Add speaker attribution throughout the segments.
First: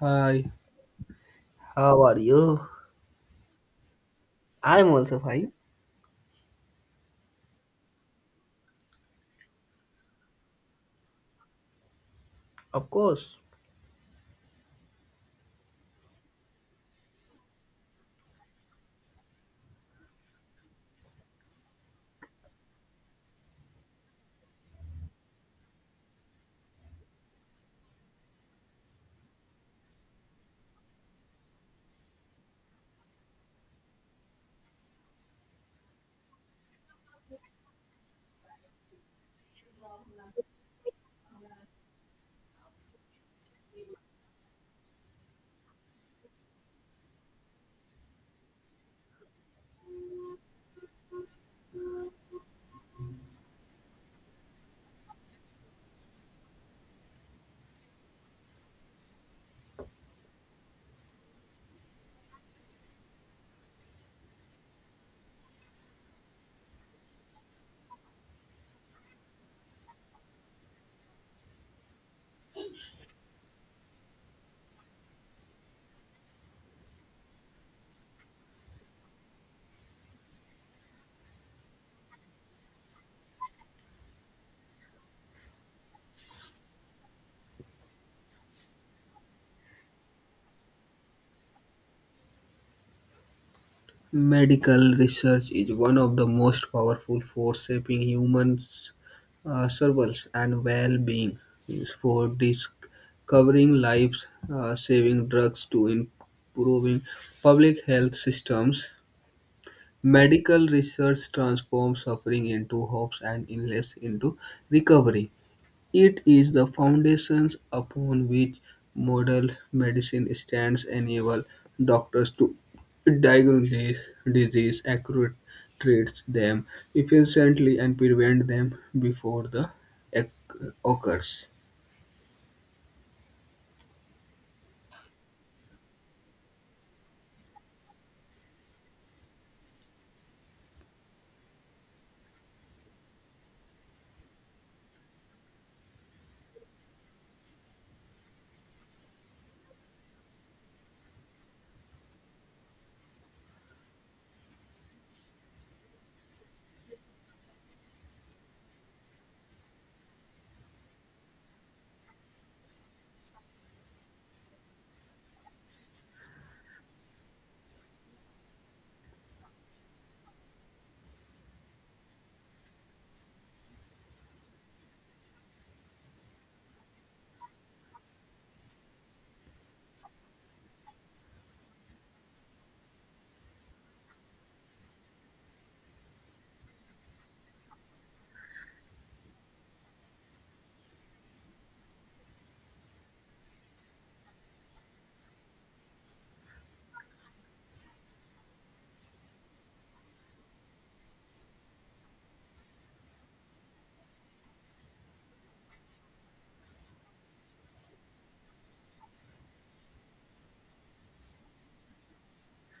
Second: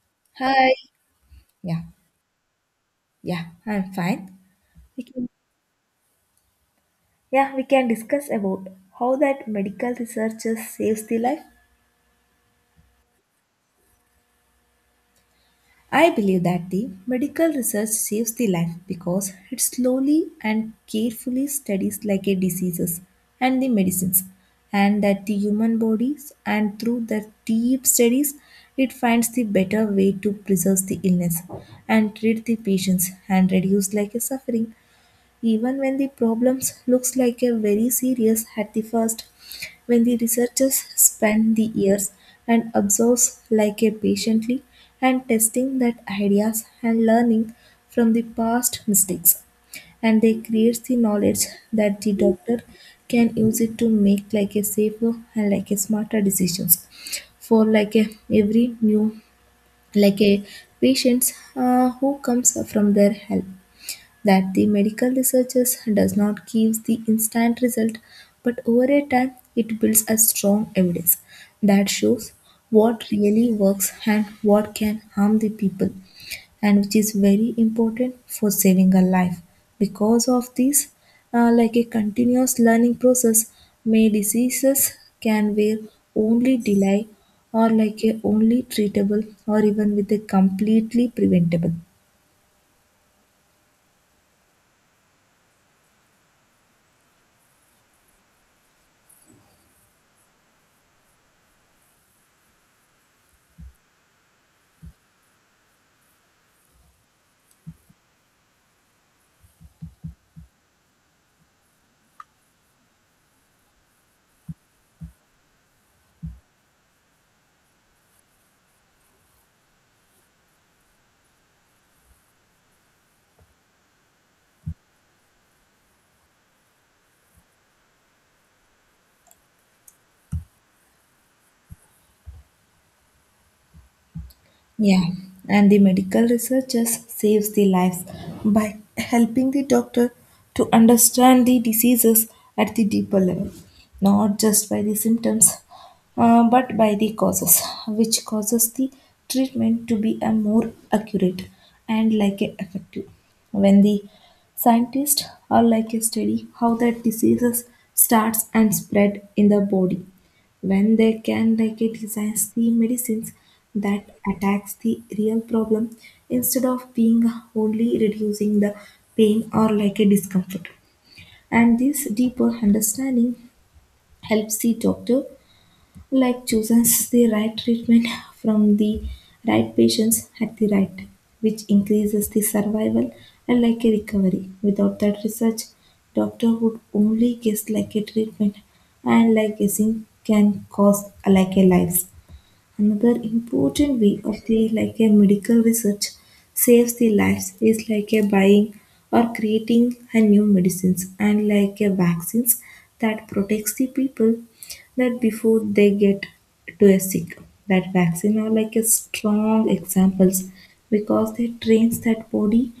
Speaker 1: Hi.
Speaker 2: Hi. Yeah,
Speaker 1: How are you?
Speaker 2: yeah, I'm fine.
Speaker 1: I'm
Speaker 2: We
Speaker 1: also
Speaker 2: can,
Speaker 1: fine,
Speaker 2: Yeah, we can discuss about how that medical researches saves the life.
Speaker 1: of course.
Speaker 2: I believe that the medical research saves the life because it slowly and carefully studies like a diseases and the medicines, and that the human bodies and through the deep studies, it finds the better way to preserve the illness and treat the patients and reduce like a suffering. Even when the problems looks like a very serious at the first, when the researchers spend the years and observes like a patiently and testing that ideas and learning from the past mistakes, and they create the knowledge that the doctor can use it to make like a safer and like a smarter decisions for like a every new like a patients who comes from their help, that the medical researchers does not give the instant result but over a time it builds a strong evidence that shows what really works and what can harm the people, and which is very important for saving a life. Because of this like a continuous learning process, may diseases can where only delay or like a only treatable or even with a completely preventable.
Speaker 1: Medical research is one of the most powerful force shaping humans' survival and well-being. Is for discovering lives, saving drugs, to improving public health systems. Medical research transforms suffering into hopes and illness into recovery. It is the foundations upon which modern medicine stands enable doctors to diagnose disease accurately, treat them efficiently and prevent them before they occurs.
Speaker 2: Yeah, and the medical researchers saves the lives by helping the doctor to understand the diseases at the deeper level, not just by the symptoms, but by the causes, which causes the treatment to be a more accurate and like a effective. When the scientists are like a study how that diseases starts and spread in the body, when they can like it designs the medicines that attacks the real problem instead of being only reducing the pain or like a discomfort. And this deeper understanding helps the doctor like chooses the right treatment from the right patients at the right time, which increases the survival and like a recovery. Without that research, doctor would only guess like a treatment and like guessing can cause like a life. Another important way of the like a medical research saves the lives is like a buying or creating a new medicines and like a vaccines that protects the people that before they get to a sick. That vaccine are like a strong examples because they trains that body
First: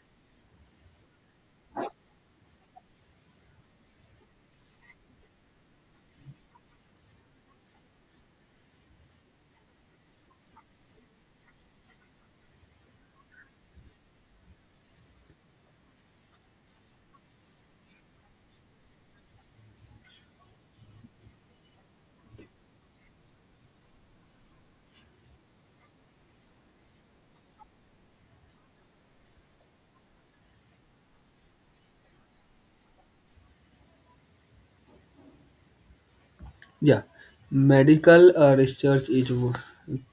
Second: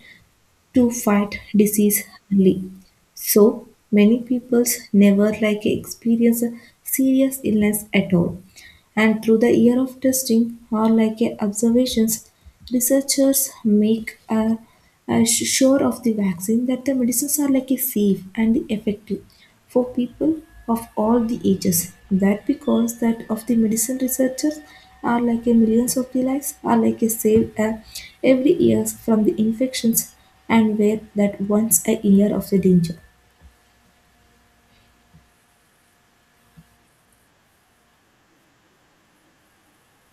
Speaker 2: to fight disease early. So many peoples never like experience a serious illness at all. And through the year of testing or like a observations, researchers make sure of the vaccine that the medicines are like a safe and effective for people of all the ages. That because that of the medicine researchers are like a millions of the lives are like a saved every year from the infections and were that once a year of the danger.
Speaker 1: Yeah, medical research is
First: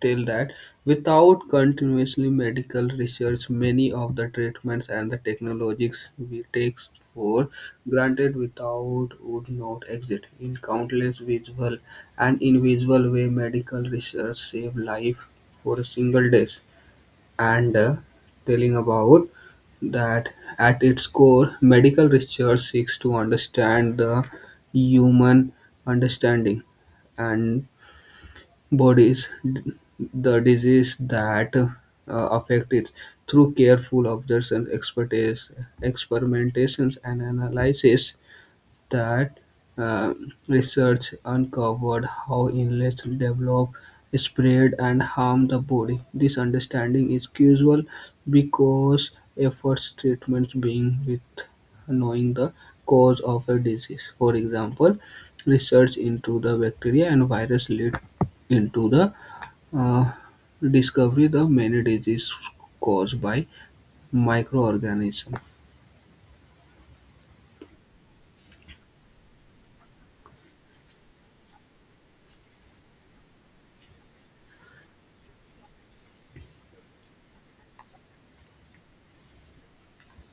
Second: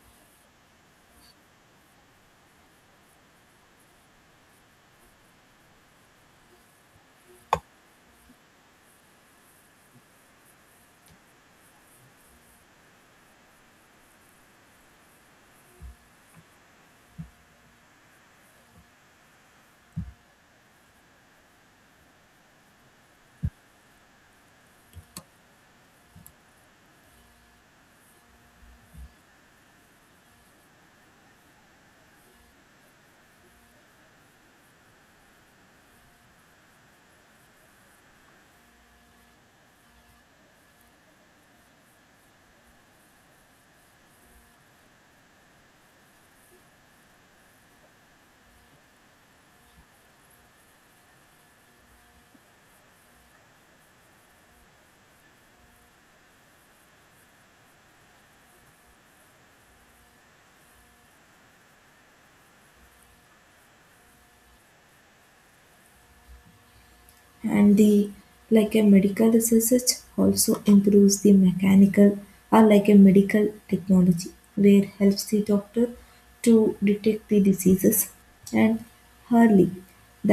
Speaker 1: tell that without continuously medical research, many of the treatments and the technologies we take for granted without would not exist. In countless visual and invisible way, medical research save life for a single day and telling about that at its core, medical research seeks to understand the human understanding and bodies, the disease that affect it through careful observation, expertise, experimentations, and analysis. That research uncovered how illness develop, spread, and harm the body. This understanding is crucial because efforts treatments being with knowing the cause of a disease. For example, research into the bacteria and virus lead into the uh, discovery the many diseases caused by microorganisms.
Speaker 2: And the like a medical research also improves the mechanical or like a medical technology where helps the doctor to detect the diseases and early,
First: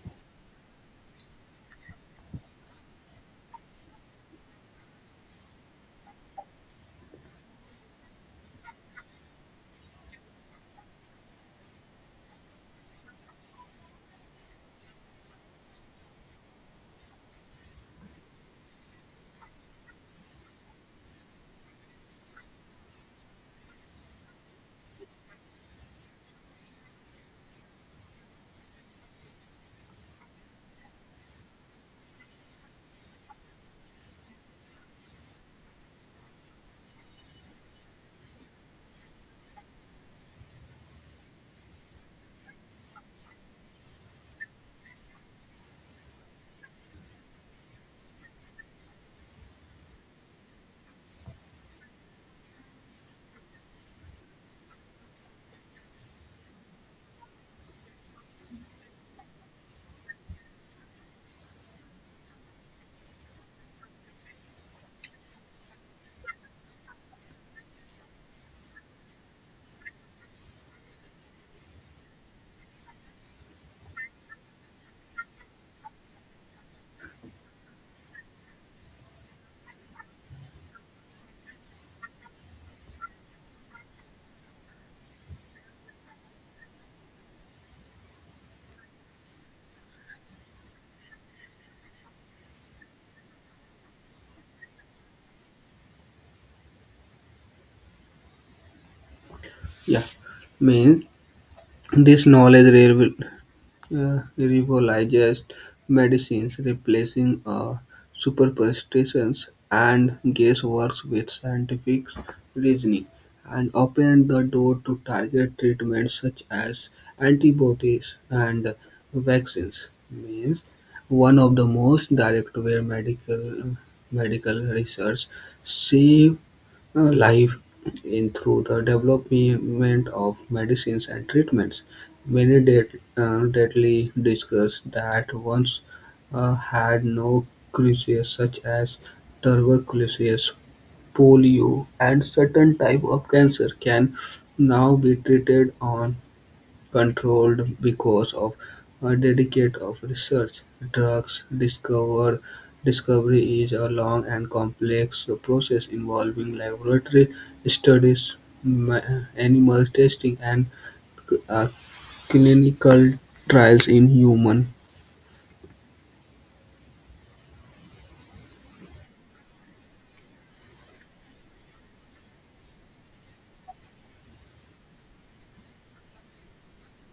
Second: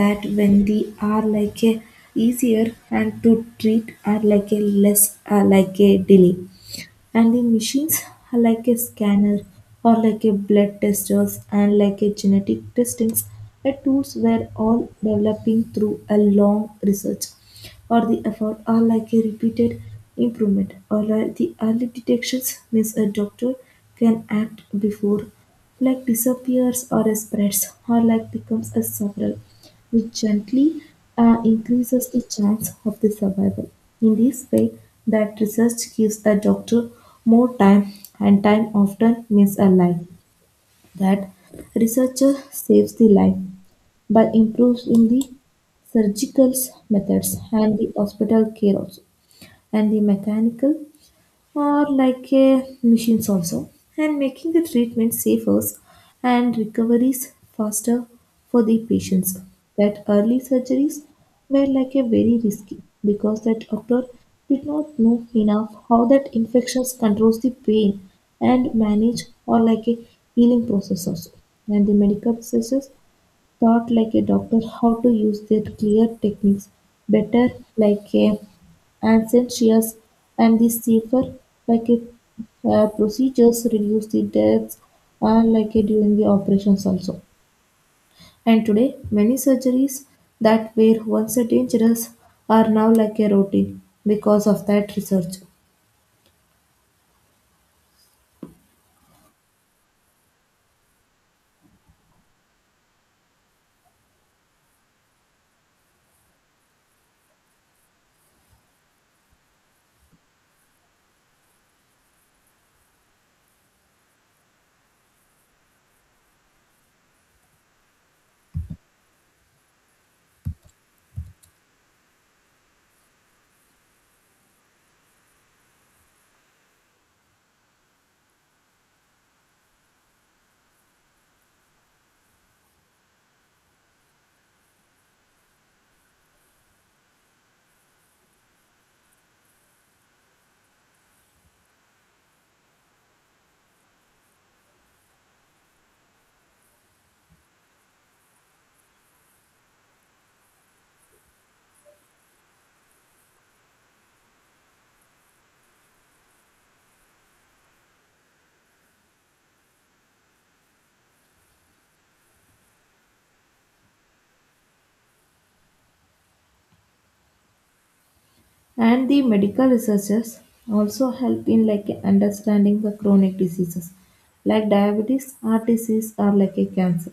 Speaker 2: that when the are like a easier and to treat are like a less like a delay. And the machines are like a scanner or like a blood testers and like a genetic testings, the tools were all developing through a long research or the effort are like a repeated improvement, or like the early detections means a doctor can act before like disappears or spreads, or like becomes a spiral, which gently increases the chance of the survival. In this way, that research gives a doctor more time, and time often means a life. That researcher saves the life by improving the surgical methods and the hospital care also, and the mechanical or like machines also, and making the treatment safer and recoveries faster for the patients. That early surgeries were like a very risky because that doctor did not know enough how that infections controls the pain and manage or like a healing process also. And the medical processes taught like a doctor how to use their clear techniques better, like a Ancentrius, and the safer like a procedures reduce the deaths like a during the operations also. And today many surgeries that were once a dangerous are now like a routine because of that research.
Speaker 1: Yeah, means this knowledge revitalized medicines, replacing superstitions and guesswork with scientific reasoning, and opened the door to target treatments such as antibodies and vaccines. Means one of the most direct way medical research saved life in through the development of medicines and treatments. Many deadly diseases that once had no cure, such as tuberculosis, polio, and certain type of cancer, can now be treated on controlled because of a dedicate of research. Drugs discovery is a long and complex process involving laboratory studies, ma- animal testing, and uh, clinical trials in human.
Speaker 2: And the medical researchers also help in like understanding the chronic diseases like diabetes, heart disease or like a cancer,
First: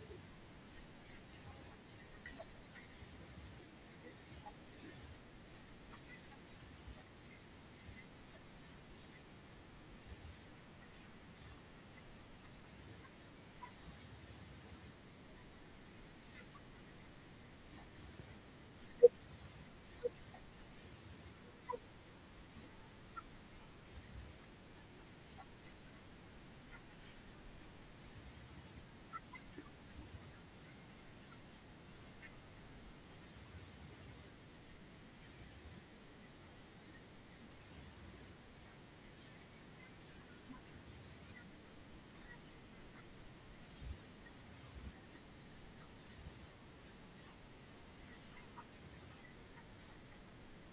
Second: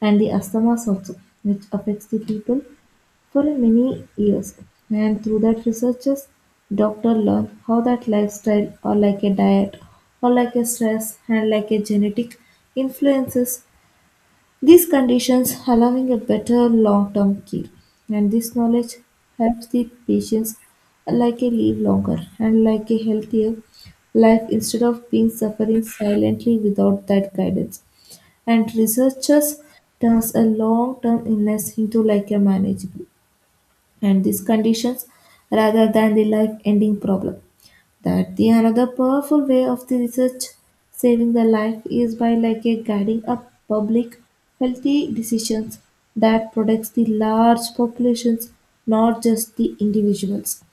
Speaker 2: and the asthmas also, which affects the people for many years. And through that researches, doctor learn how that lifestyle or like a diet or like a stress and like a genetic influences these conditions, allowing a better long-term care. And this knowledge helps the patients like a live longer and like a healthier life instead of being suffering silently without that guidance. And researchers turns a long-term illness into like a manageable and these conditions rather than the life-ending problem. That the another powerful way of the research saving the life is by like a guiding a public healthy decisions that protects the large populations, not just the individuals.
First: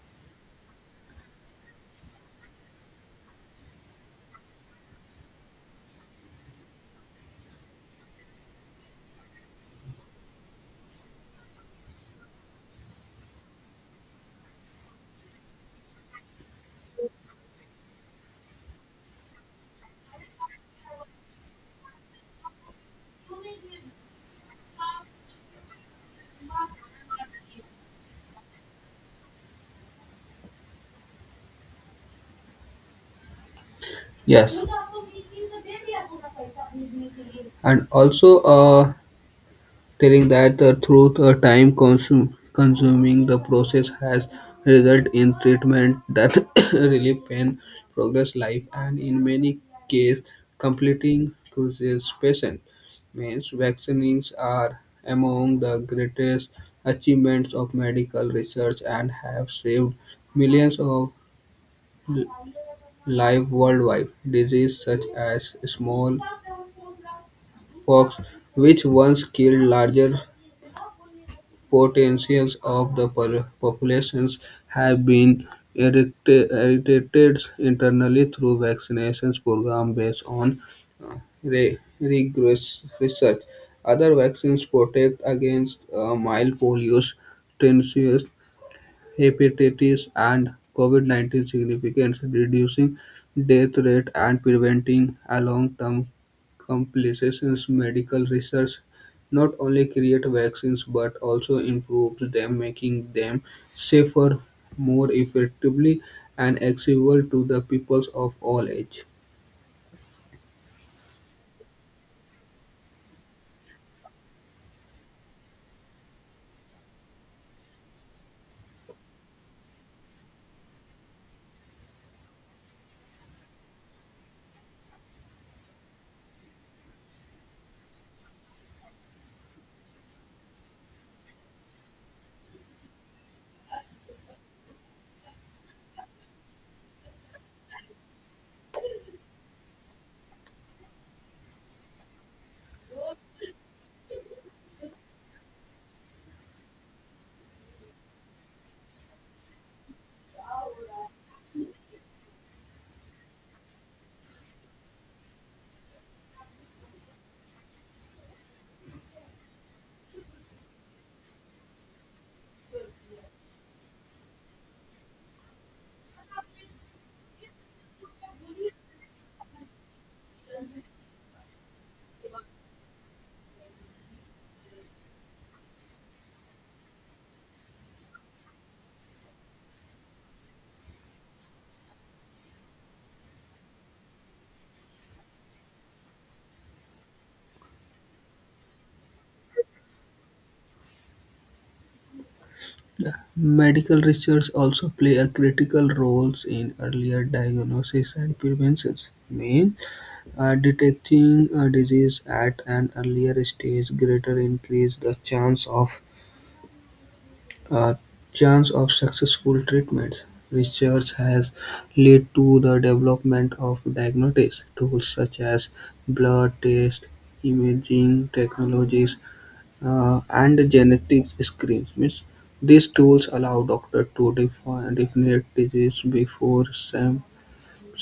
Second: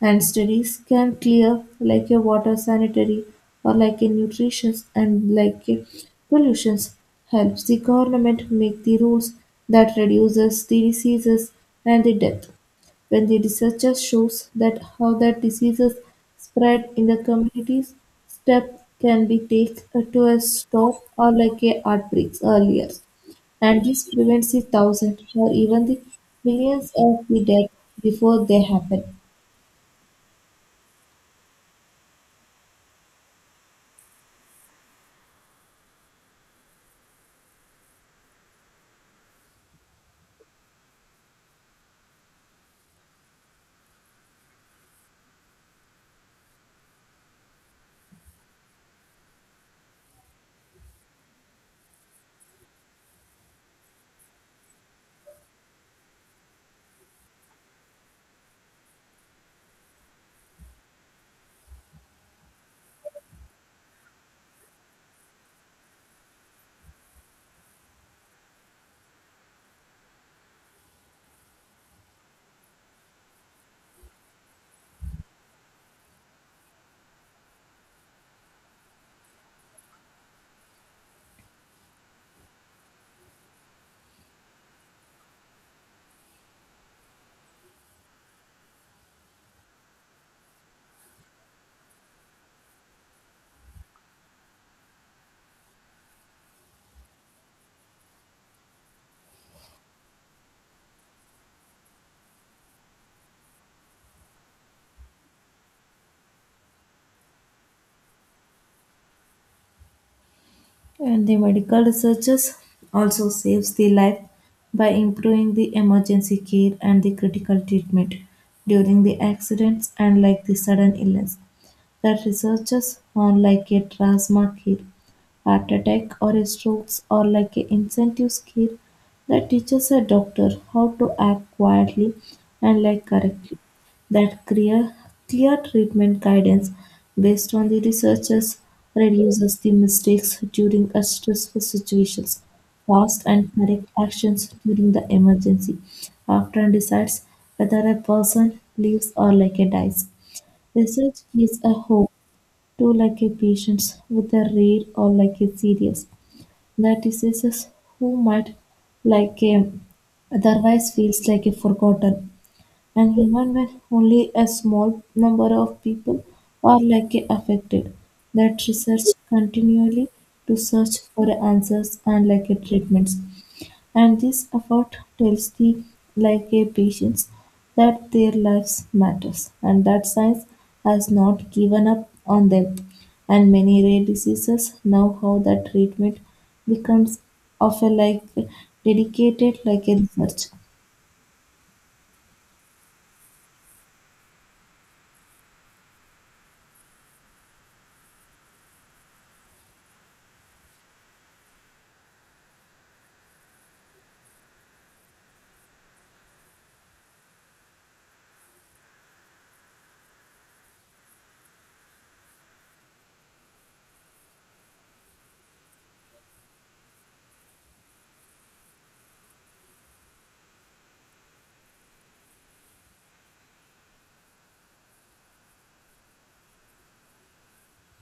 Speaker 2: And studies can clear like a water sanitary or like a nutrition and like a pollutions helps the government make the rules that reduces the diseases and the death. When the research shows that how the diseases spread in the communities, steps can be taken to a stop or like a outbreaks earlier. And this prevents the thousands or even the millions of the death before they happen.
Speaker 1: Yes. And also, telling that the truth a time-consuming the process has resulted in treatment that relieve pain, progress life, and in many cases completing cures patient. Means vaccines are among the greatest achievements of medical research and have saved millions of l- lives worldwide. Diseases such as small pox, which once killed larger potentials of the populations have been eradicated internally through vaccinations program based on uh, rigorous research. Other vaccines protect against mild polio, hepatitis and COVID-19 significance, reducing death rate and preventing a long-term complications. Medical research not only creates vaccines but also improves them, making them safer, more effectively, and accessible to the peoples of all age.
Speaker 2: And the medical researchers also saves the life by improving the emergency care and the critical treatment during the accidents and like the sudden illness. The researchers on, like a drasma skill, heart attack or a strokes or like a incentive skill, that teaches a doctor how to act quietly and like correctly. That clear treatment guidance based on the researchers reduces the mistakes during a stressful situations, fast and correct actions during the emergency, after and decides whether a person lives or like a dies. Research gives a hope too like a patients with a rare or like a serious, the diseases who might like a otherwise feels like a forgotten. And even when only a small number of people are likely affected, that research continually to search for answers and like a treatments. And this effort tells the like a patients that their lives matters and that science has not given up on them. And many rare diseases now how that treatment becomes of a like dedicated like a research.
Speaker 1: Medical research also play a critical roles in earlier diagnosis and prevention. Means detecting a disease at an earlier stage greater increase the chance uh, of successful treatment. Research has led to the development of diagnostic tools such as blood test, imaging technologies, and genetic screens. Means these tools allow doctors to define definite disease before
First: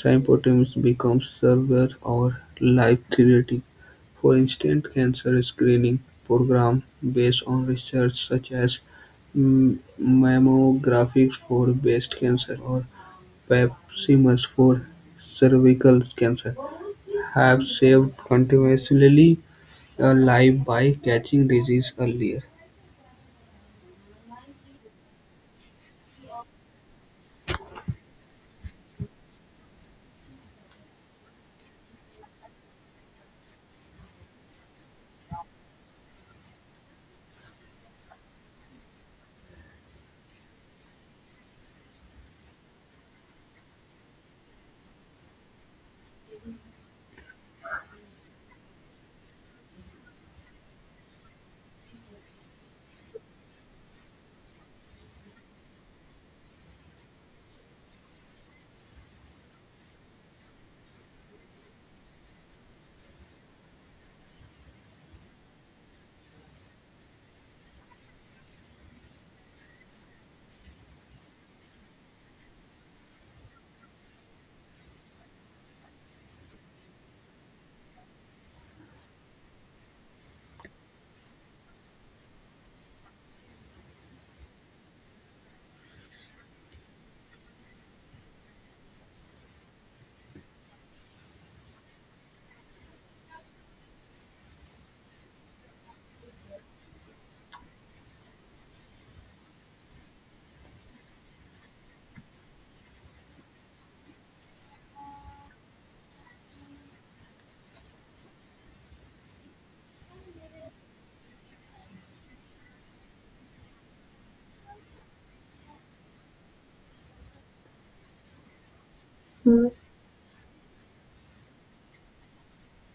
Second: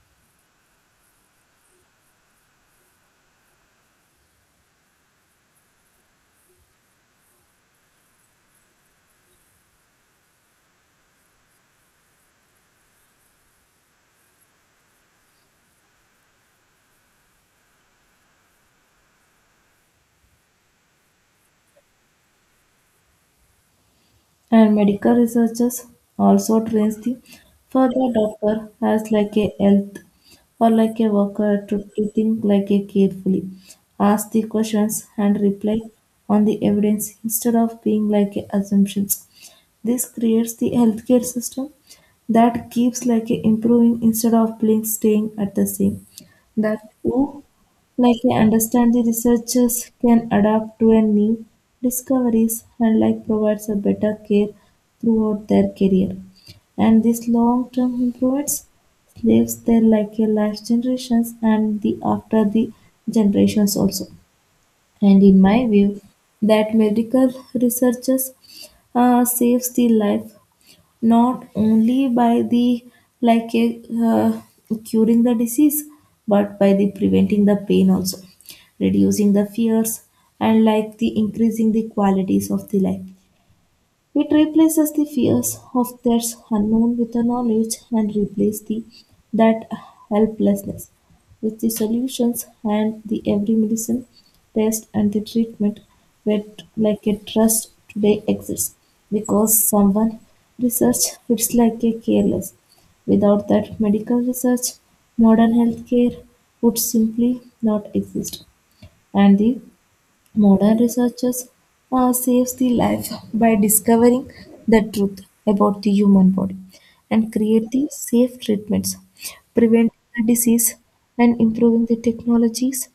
Speaker 1: symptoms become severe or life-threatening. For instance, cancer screening programs based on research such as mammography for breast cancer or pap smears for cervical cancer have saved continuously a life by catching disease earlier.
Speaker 2: And medical researchers also trains the further doctor as like a health or like a worker to think like a carefully, ask the questions and reply on the evidence instead of being like a assumptions. This creates the healthcare system that keeps like a improving instead of being staying at the same. That who like I understand, the researchers can adapt to a new discoveries and like provides a better care throughout their career. And this long-term improvements lives their like a life generations and the after the generations also. And in my view, that medical researchers saves the life not only by the like curing the disease but by the preventing the pain also, reducing the fears and like the increasing the qualities of the life. It replaces the fears of that's unknown with the knowledge and replaces the that helplessness with the solutions. And the every medicine, test and the treatment where like a trust today exists because someone research it's like a careless. Without that medical research, modern healthcare would simply not exist. And the modern researchers saves the life by discovering the truth about the human body and create the safe treatments, preventing the disease and improving the technologies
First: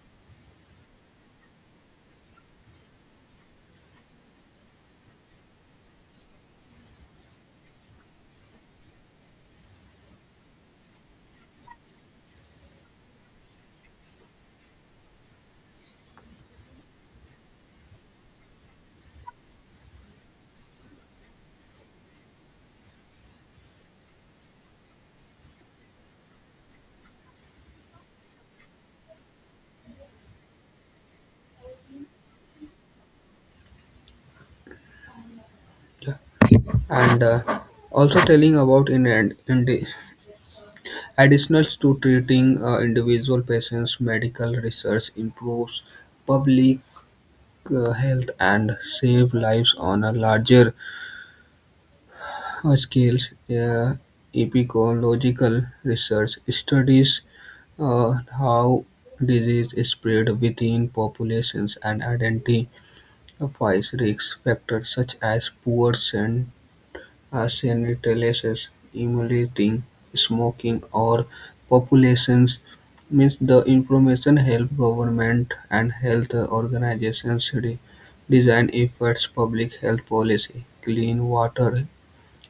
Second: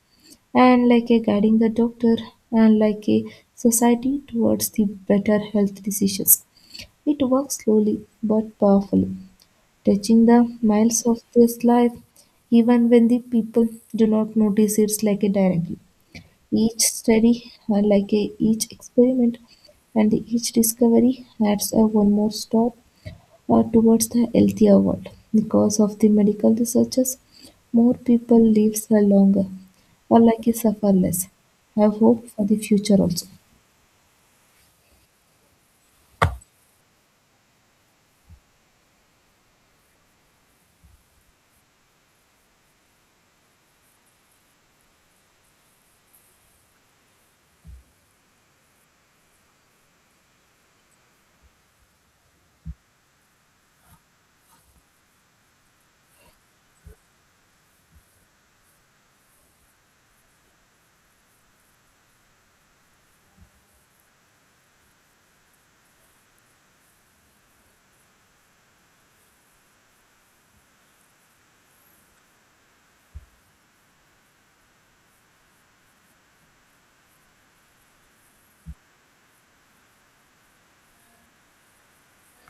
Speaker 2: and like a guiding the doctor and like a society towards the better health decisions. It works slowly but powerfully, touching the miles of this life even when the people do not notice it like a directly. Each study, each experiment and each discovery, adds a one more step towards the healthier world. Because of the medical researchers, more people live longer or like a suffer less. Have hope for the future also.
Speaker 1: Yeah. And also telling about and in additional to treating individual patients, medical research improves public health and save lives on a larger scale. Uh, epidemiological research studies uh, how disease is spread within populations and identifies risk factors such as poor arsenic releases, emulating, smoking or populations means the information helps government and health organizations design efforts, public health policy, clean water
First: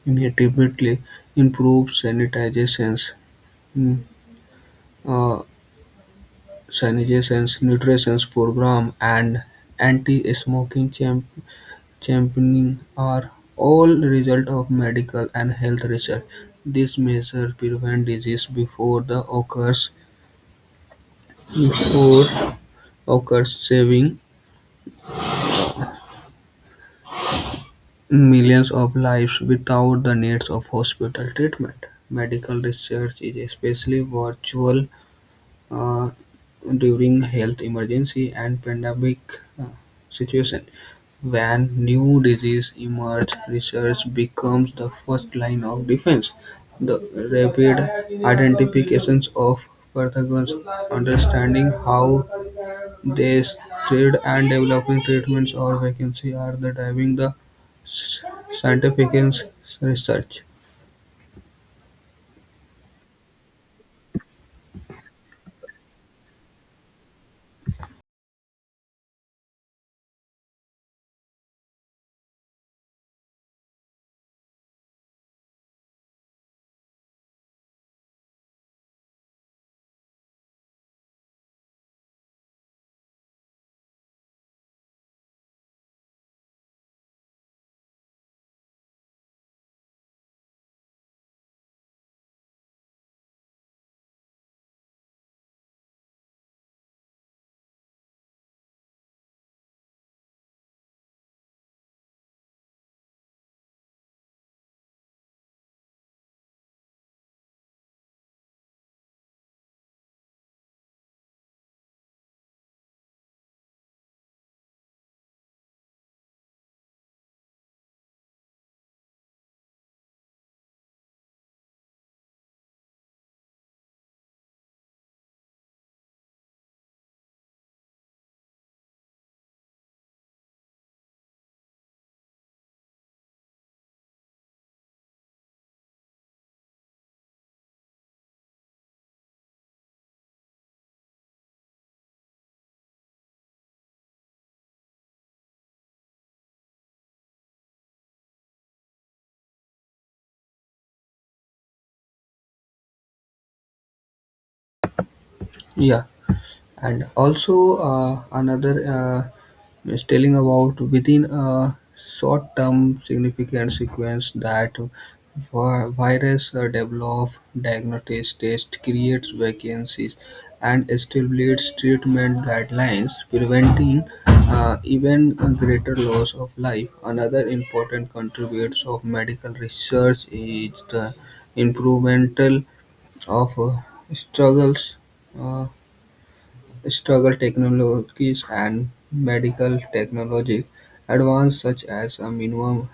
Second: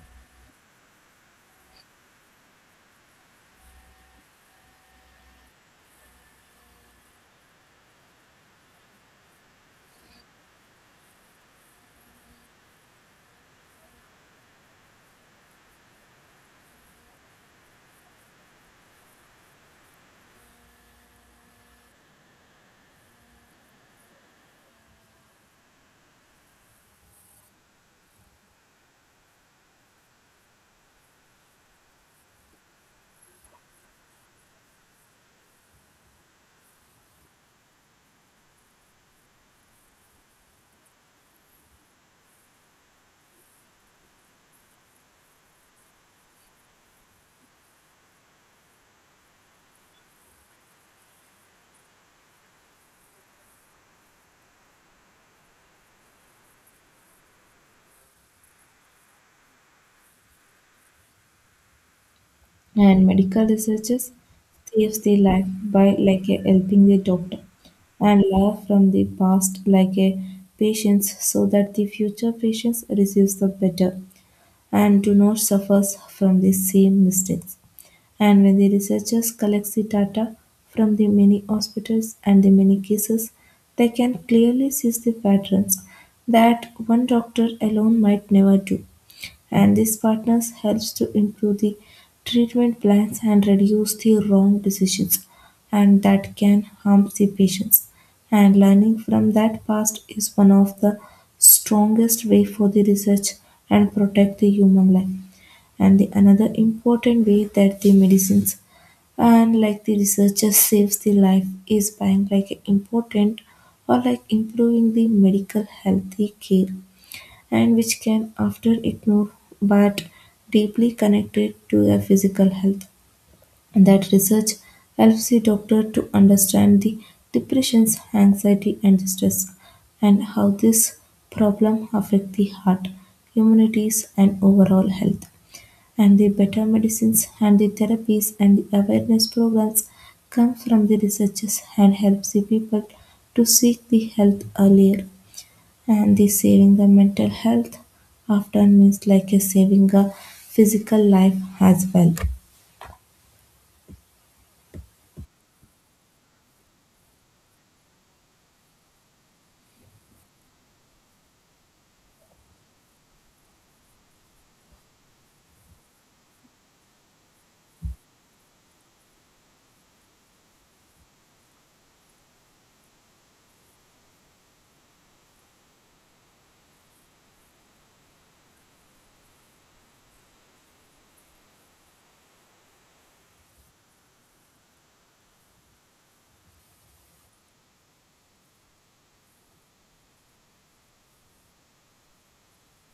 Speaker 1: inevitably improve mm, uh, sanitizations, nutrition program and anti-smoking championing are all result of medical and health research. These measures prevent disease before occurs, saving millions of lives without the needs of hospital treatment. Medical research is especially virtual uh, during health emergency and pandemic uh, situation. When new disease emerge, research becomes the first line of defense. The rapid identifications of pathogens, understanding how they spread, and developing treatments or vaccines are the driving the s- scientific research.
Speaker 2: And medical researchers saves their life by like a, helping the doctor and learn from the past like a patients so that the future patients receives the better and do not suffer from the same mistakes. And when the researchers collect the data from the many hospitals and the many cases, they can clearly see the patterns that one doctor alone might never do. And these partners helps to improve the treatment plans and reduce the wrong decisions and that can harm the patients. And learning from that past is one of the strongest way for the research and protect the human life. And the another important way that the medicines and like the researchers saves the life is by like important or like improving the medical healthy care, and which can often ignore, but deeply connected to their physical health. That research helps the doctor to understand the depressions, anxiety, and stress, and how this problem affect the heart, immunities, and overall health. And the better medicines and the therapies and the awareness programs come from the researchers and helps the people to seek the health earlier, and this saving the mental health often means like a saving a physical life as well.
Speaker 1: Yeah. And also another is telling about within a short-term significant sequence that virus develop diagnosis test creates vacancies and establishes treatment guidelines preventing even a greater loss of life another important contributors of medical research is the improvement of struggles uh, struggle technologies and medical technology advances such as a minimum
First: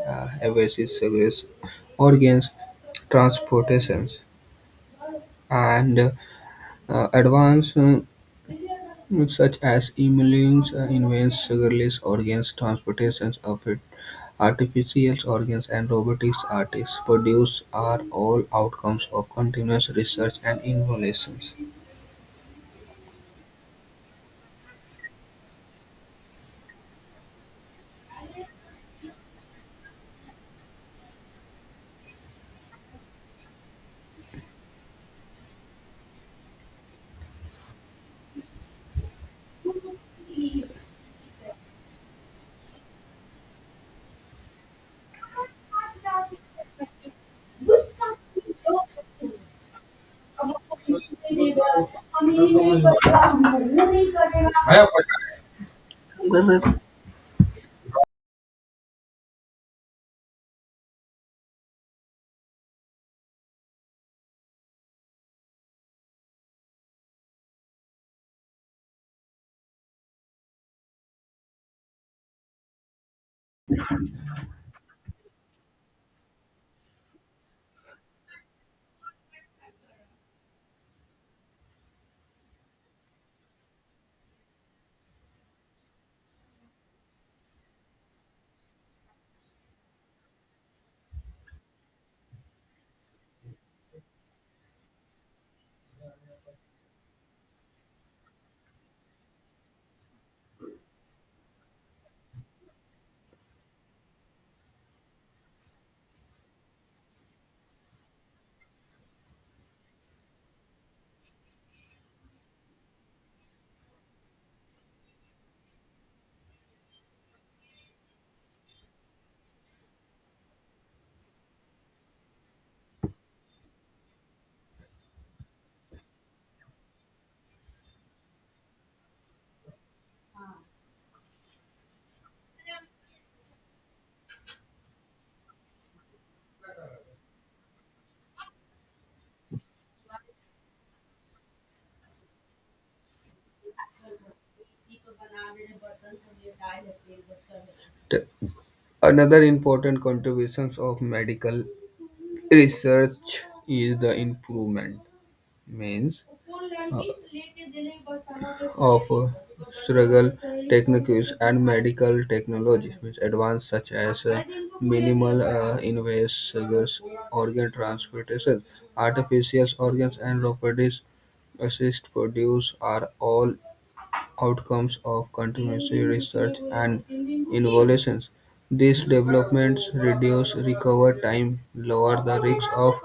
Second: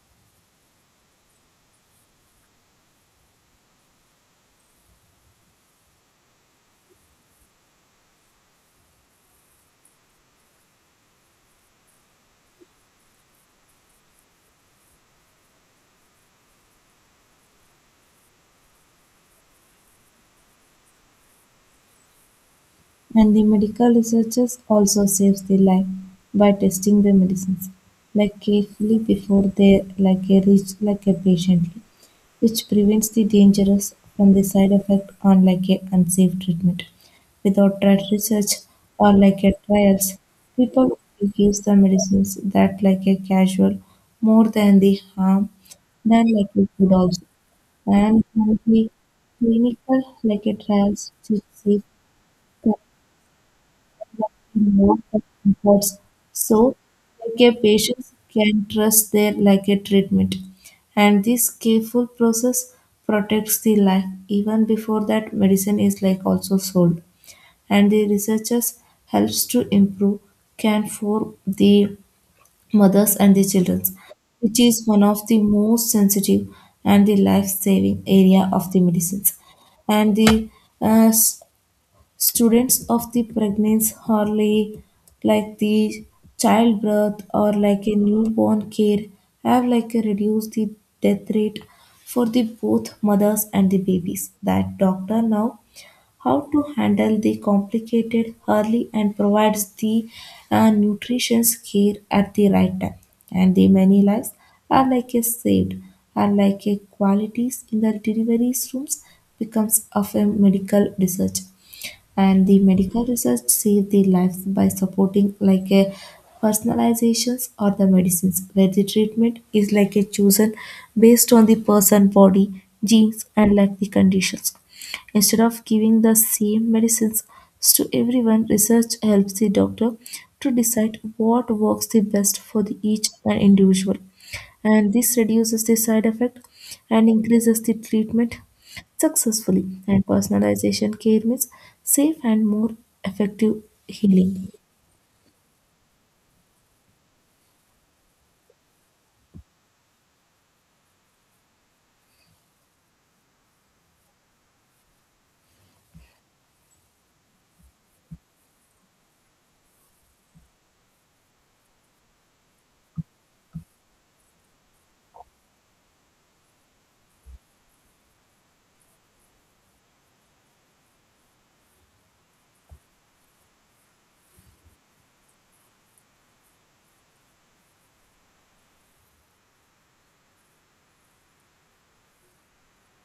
Speaker 1: invasive service, organs transportations, and advances such as immune invents sugarless organs transportations of it. Artificial organs and robotics artists produce are all outcomes of continuous research and innovations.
Speaker 2: And the medical researchers also saves the life by testing the medicines like carefully before they like a reach like a patiently, which prevents the dangerous from the side effect on like a unsafe treatment. Without trial research or like a trials, people will use the medicines that like a casual more than the harm than like a good also. And the clinical like a trials to see more for comforts. So,
Speaker 1: Well,
Speaker 2: like a patient can trust their like a treatment. And this careful process protects the life even before that medicine is like also sold. And the researchers helps to improve care for the mothers and the children, which is one of the most sensitive and the life-saving area of the medicines and the uh, s- students of the pregnancy hardly like the childbirth or like a newborn care have like a reduced the death rate for the both mothers and the babies that doctor now how to handle the complicated early and provides the nutrition care at the right time, and the many lives are like a saved are like a qualities in the delivery rooms becomes of a medical research. And the medical research saved their lives by supporting like a personalizations or the medicines where the treatment is like a chosen based on the person body genes and like the conditions instead of giving the same medicines to everyone. Research helps the doctor to decide what works the best for the each and individual, and this reduces the side effect and increases the treatment successfully. And personalization care means safe and more effective healing.
Speaker 1: that- another important contributions of medical research is the improvement means uh, of surgical techniques and medical technologies means advanced such as minimal invasive organ transplantation artificial organs and robotics assist produce are all outcomes of continuous research and innovations. These developments reduce recovery time, lower the risk of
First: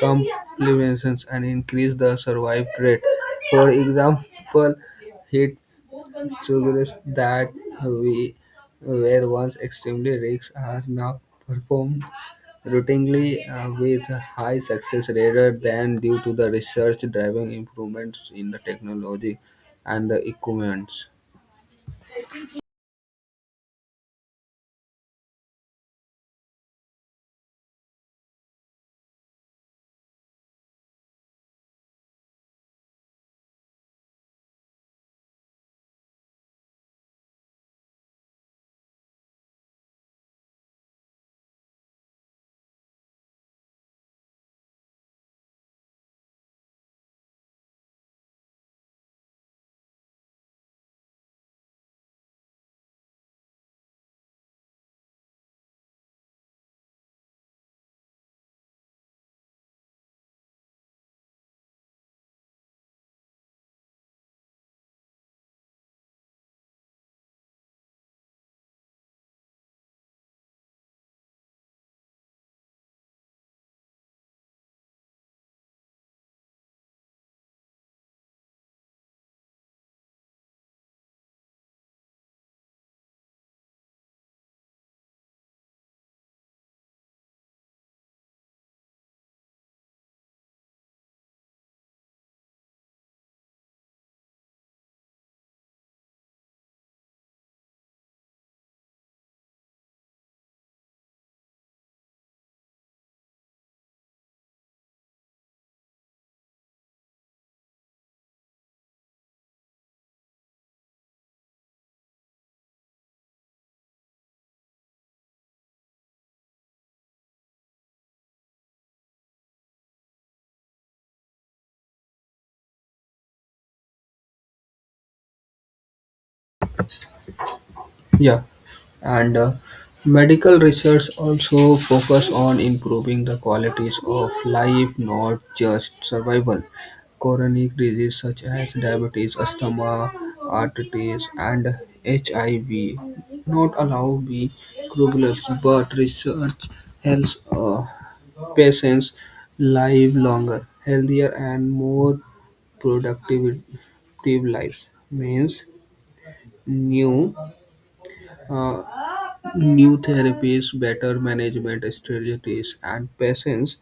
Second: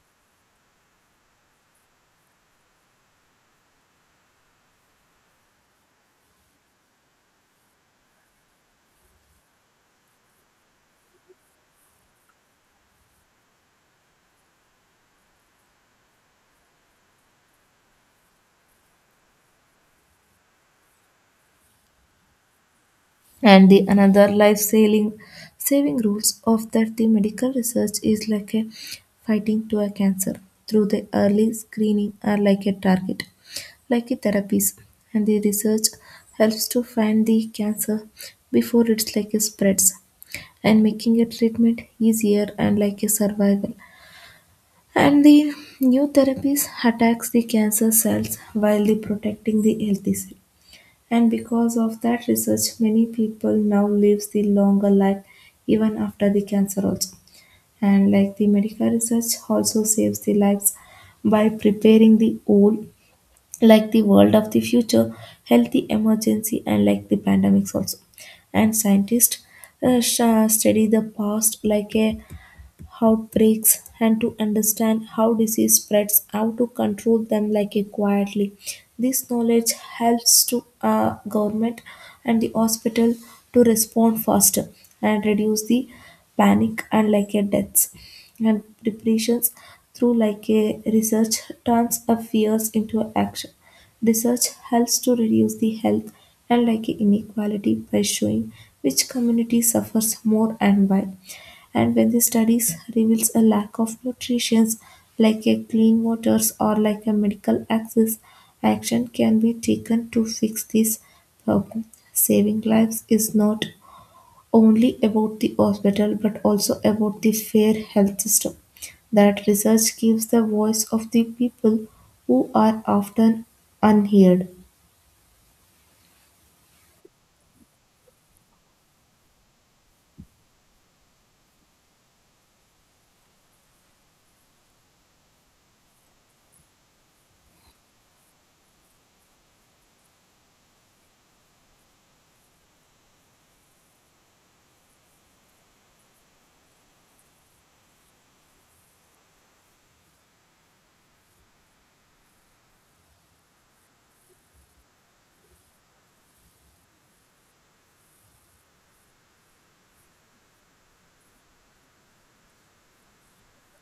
Speaker 1: complications, and increase the survival rate. For example, it suggests that we were once extremely risks are now performed routinely with high success rather than due to the research driving improvements in the technology and the equipment.
Speaker 2: And the another life saving saving rules of that the medical research is like a fighting to a cancer through the early screening are like a target, like a therapies. And the research helps to find the cancer before it's like a spreads and making a treatment easier and like a survival. And the new therapies attacks the cancer cells while the protecting the healthy cell. And because of that research, many people now lives the longer life even after the cancer also. And like the medical research also saves the lives by preparing the old like the world of the future, healthy emergency and like the pandemics also. And scientists study the past like a outbreaks and to understand how disease spreads, how to control them like a quietly. This knowledge helps to government and the hospital to respond faster and reduce the panic and like a deaths and depressions through like a research turns of fears into action. Research helps to reduce the health and like a inequality by showing which community suffers more and why. And when the studies reveals a lack of nutrients, like a clean waters or like a medical access, action can be taken to fix this problem. Saving lives is not only about the hospital but also about the fair health system. That research gives the voice of the people who are often unheard.
Speaker 1: Yeah, and medical research also focus on improving the qualities of life, not just survival. Chronic disease such as diabetes, asthma, arthritis, and HIV not allow be curable, but research helps patients live longer, healthier, and more productive productive lives. Means new. uh, new therapies, better management strategies, and patients'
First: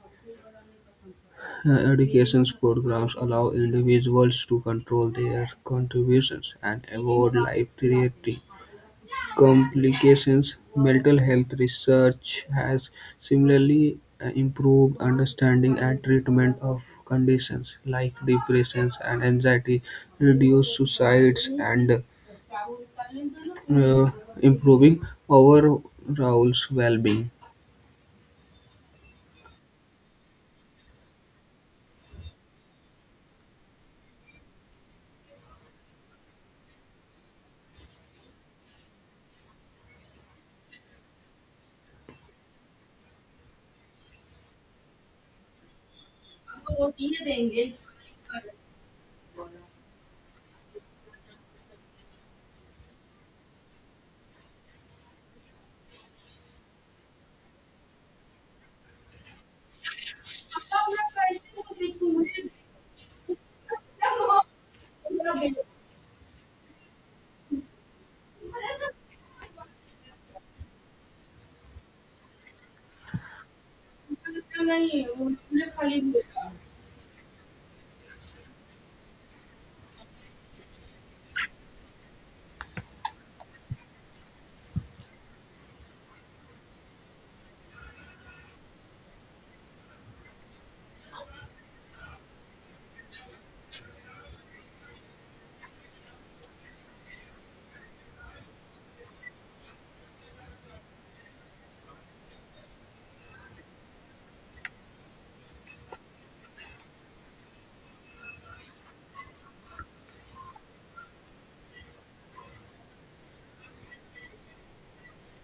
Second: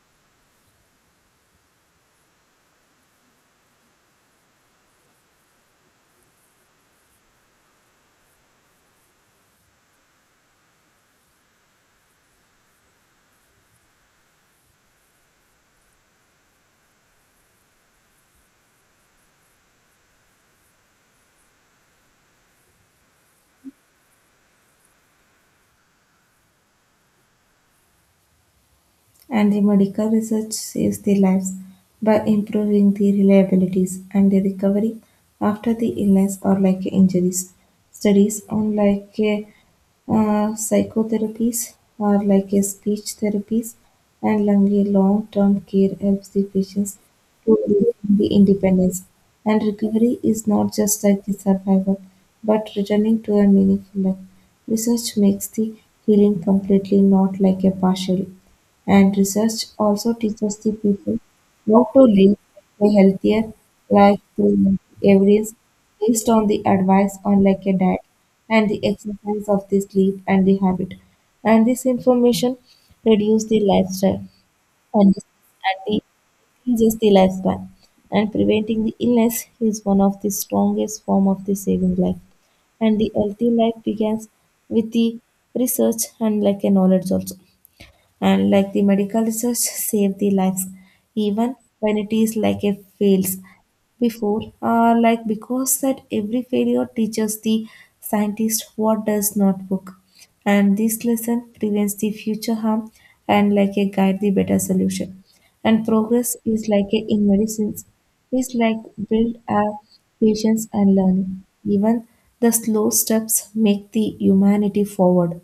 Speaker 1: education programs allow individuals to control their contributions and avoid life-threatening complications. Mental health research has similarly improved understanding and treatment of conditions like depressions and anxiety, reduce suicides, and uh, uh, improving overall well-being.
Speaker 2: And the medical research saves their lives by improving the reliabilities and the recovery after the illness or like injuries. Studies on like psychotherapies or like a speech therapies and lung long-term care helps the patients to regain the independence. And recovery is not just like the survival, but returning to a meaningful life. Research makes the healing completely, not like a partial. And research also teaches the people how to live a healthier life through average based on the advice on like a diet and the exercise of the sleep and the habit. And this information reduce the lifestyle and the and the increases the lifespan. And preventing the illness is one of the strongest form of the saving life. And the healthy life begins with the research and like a knowledge also, and like the medical research save the lives even when it is like a fails before like because that every failure teaches the scientist what does not work, and this lesson prevents the future harm and like a guide the better solution. And progress is like a, in medicines is like build our patience and learning. Even the slow steps make the humanity forward.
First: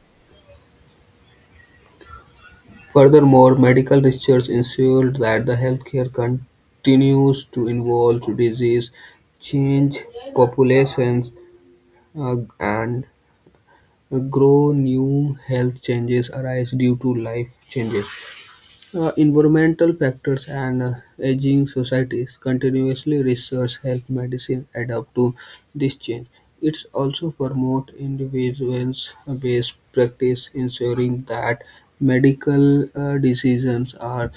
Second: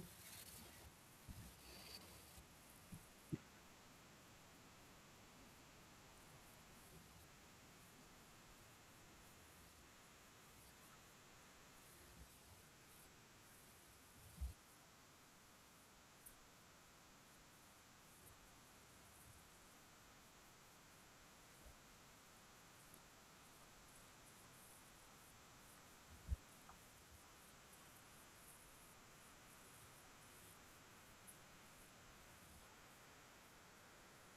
Speaker 1: Furthermore, medical research ensured that the healthcare continues to involve disease, change, populations and grow, new health changes arise due to life changes. Environmental factors and aging societies continuously research help medicine adapt to this change. It also promotes individuals' based practice, ensuring that medical decisions are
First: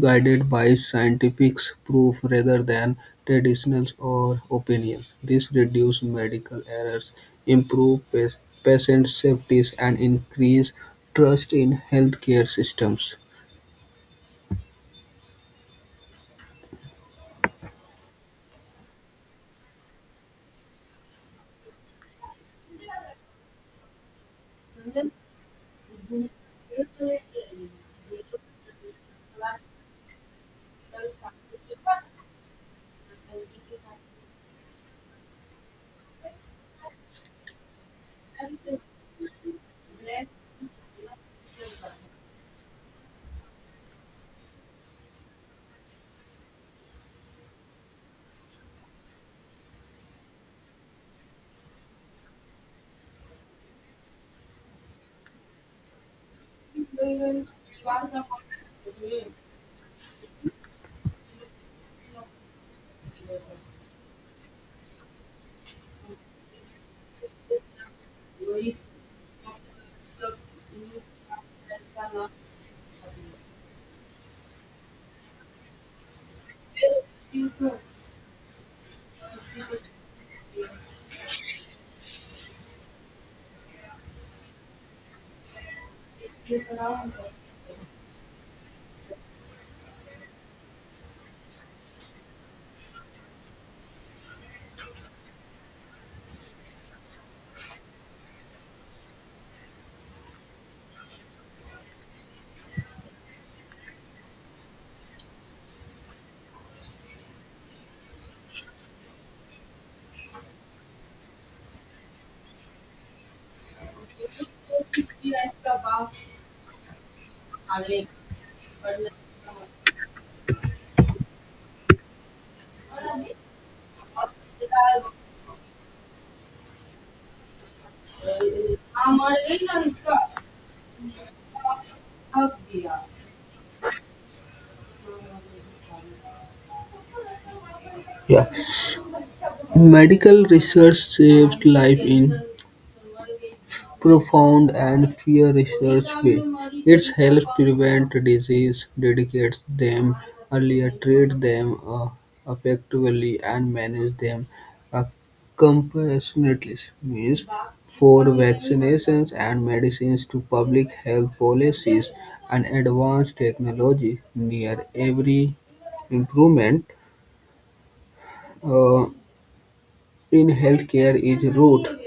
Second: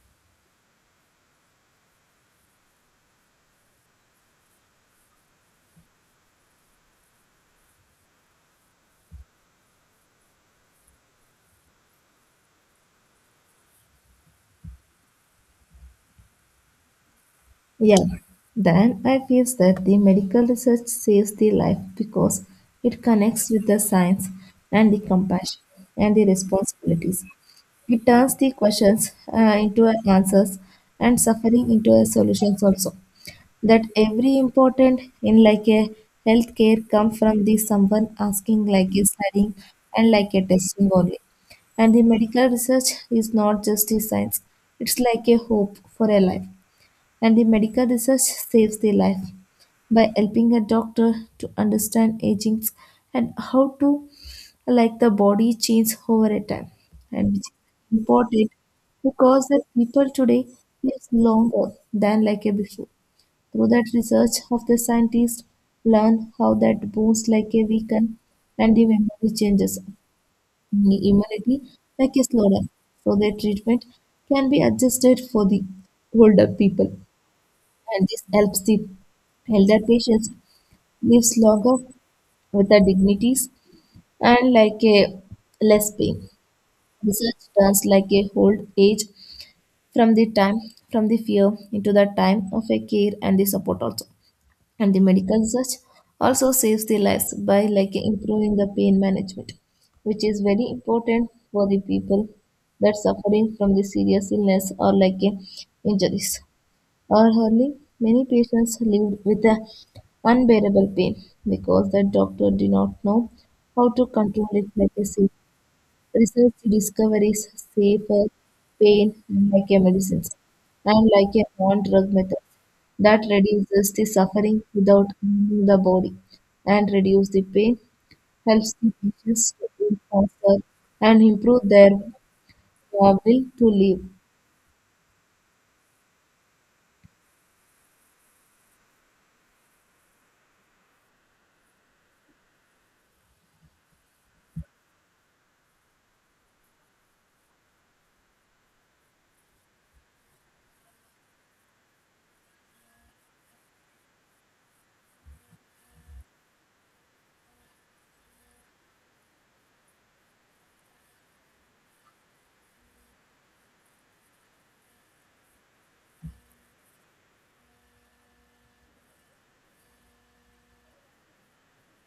Speaker 1: guided by scientific proof rather than traditions or opinions. This reduces medical errors, improves patient safety, and increase trust in healthcare systems.
Speaker 2: Yeah. Then I feels that the medical research saves the life because it connects with the science and the compassion and the responsibilities. It turns the questions into a answers and suffering into a solutions also. That every important in like a healthcare come from the someone asking like a studying and like a testing only. And the medical research is not just the science; it's like a hope for a life. And the medical research saves their life by helping a doctor to understand aging and how to like the body change over a time, and which is important because the people today lives longer than like a before. Through that research of the scientists learn how that bones like a weaken and the memory changes the immunity like a slower, so their treatment can be adjusted for the older people, and this helps the elder patients lives longer with the dignities and like a less pain. Research turns like a old age from the time from the fear into the time of a care and the support also. And the medical research also saves the lives by like improving the pain management, which is very important for the people that suffering from the serious illness or like a injuries or Early, many patients lived with the unbearable pain because the doctor did not know how to control it like a sick. Research discoveries safer pain like a medicine and like a non-drug method that reduces the suffering without harming the body and reduce the pain, helps the patients to heal faster and improve their will to live.
Speaker 1: Yeah. Medical research saved life in profound and fear research way. It helps prevent disease, detects them earlier, treat them effectively, and manage them uh, compassionate use means for vaccinations and medicines to public health policies and advanced technology. Near every improvement uh, in healthcare is rooted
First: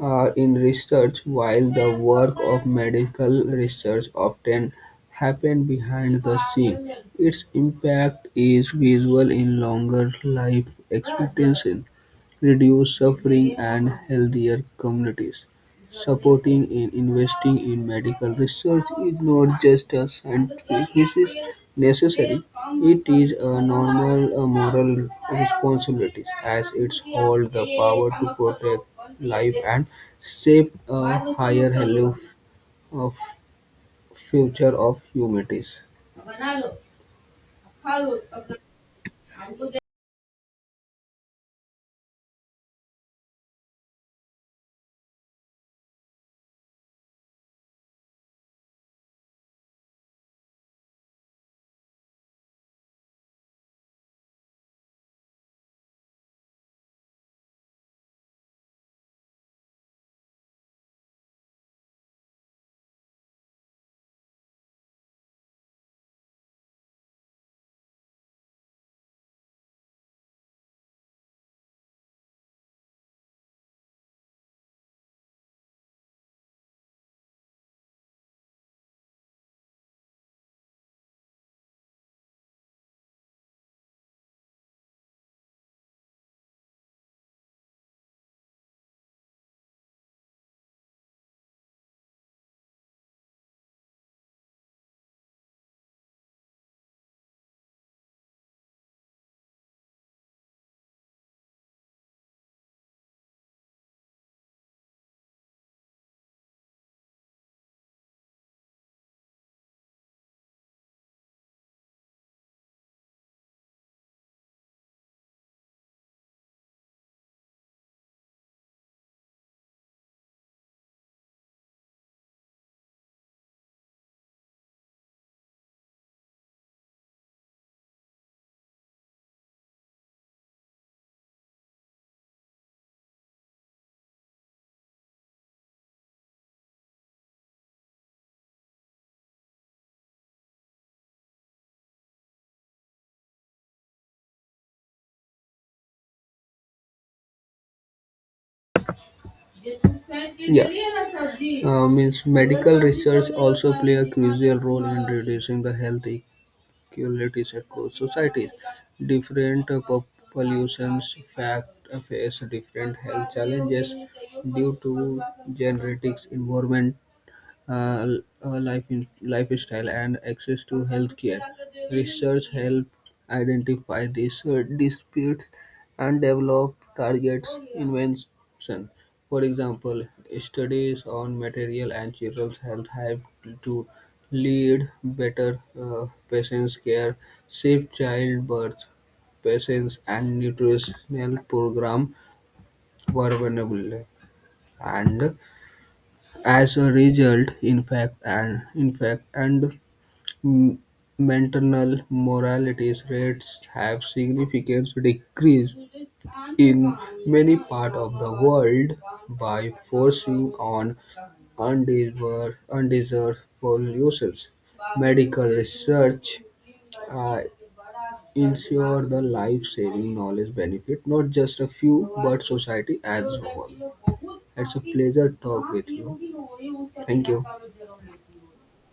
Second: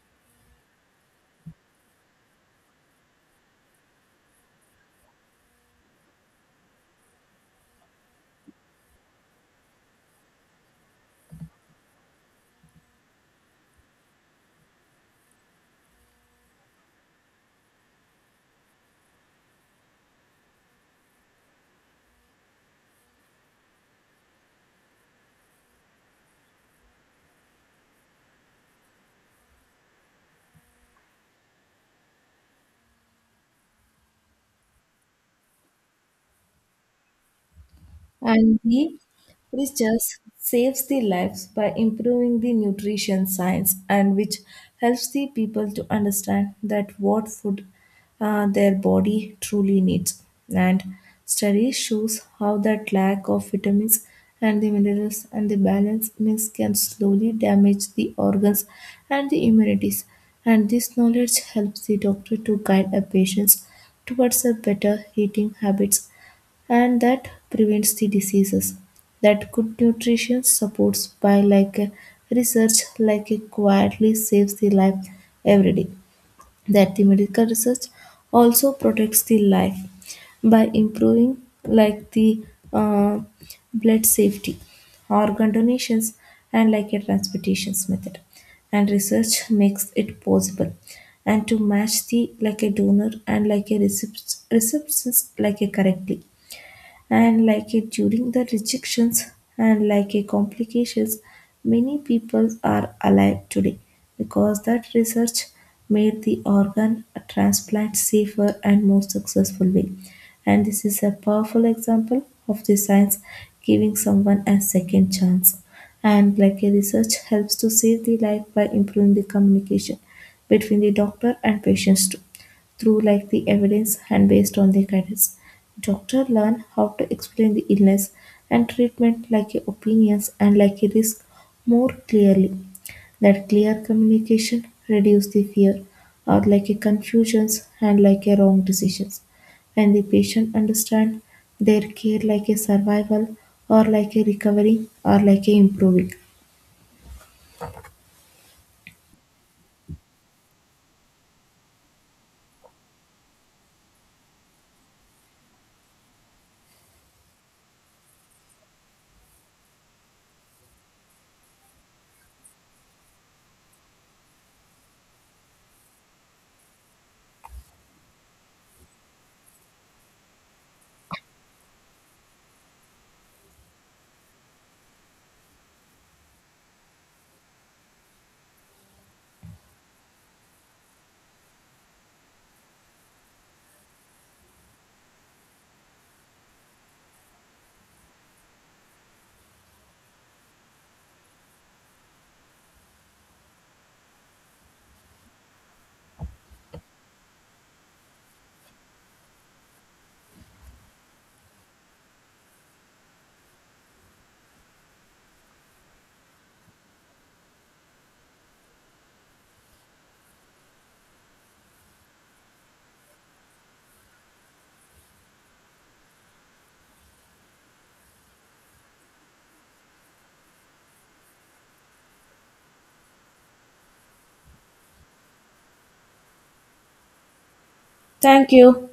Speaker 1: in research, while the work of medical research often happens behind the scene. Its impact is visible in longer life expectancy, reduced suffering, and healthier communities. Supporting and investing in medical research is not just a scientific necessity, it is a normal moral responsibility as it holds the power to protect life and shape a higher value of future of humanity.
Speaker 2: And the research saves the lives by improving the nutrition science and which helps the people to understand that what food their body truly needs, and study shows how that lack of vitamins and the minerals and the balance meals can slowly damage the organs and the immunities, and this knowledge helps the doctor to guide a patient towards a better eating habits, and that prevents the diseases that good nutrition supports by like a research like it quietly saves the life every day. That the medical research also protects the life by improving like the uh, blood safety, organ donations, and like a transportations method. And research makes it possible and to match the like a donor and like a recipients recipients like a correctly and like it during the rejections and like a complications. Many people are alive today because that research made the organ transplant safer and more successful way, and this is a powerful example of the science giving someone a second chance. And like a research helps to save the life by improving the communication between the doctor and patients too through like the evidence and based on the guidance. Doctor learn how to explain the illness and treatment like a opinions and like a risk more clearly. That clear communication reduce the fear or like a confusions and like a wrong decisions. When the patient understand their care like a survival or like a recovery or like a improving.
Speaker 1: Yeah. Means medical research also play a crucial role in reducing the health communities across societies. Different populations face different health challenges due to genetics, environment, lifestyle and access to healthcare. Research helped identify these disputes and develop targets invention. For example, studies on material and children's health have to lead better patients' care, safe childbirth, patients and nutritional program were vulnerable and as a result, in fact, and M- maternal mortality rates have significantly decreased in many parts of the world by forcing on undesired pollutions. Medical research uh, ensure the life-saving knowledge benefit, not just a few, but society as a whole. It's a pleasure talk with you. Thank you.
Speaker 2: Thank you.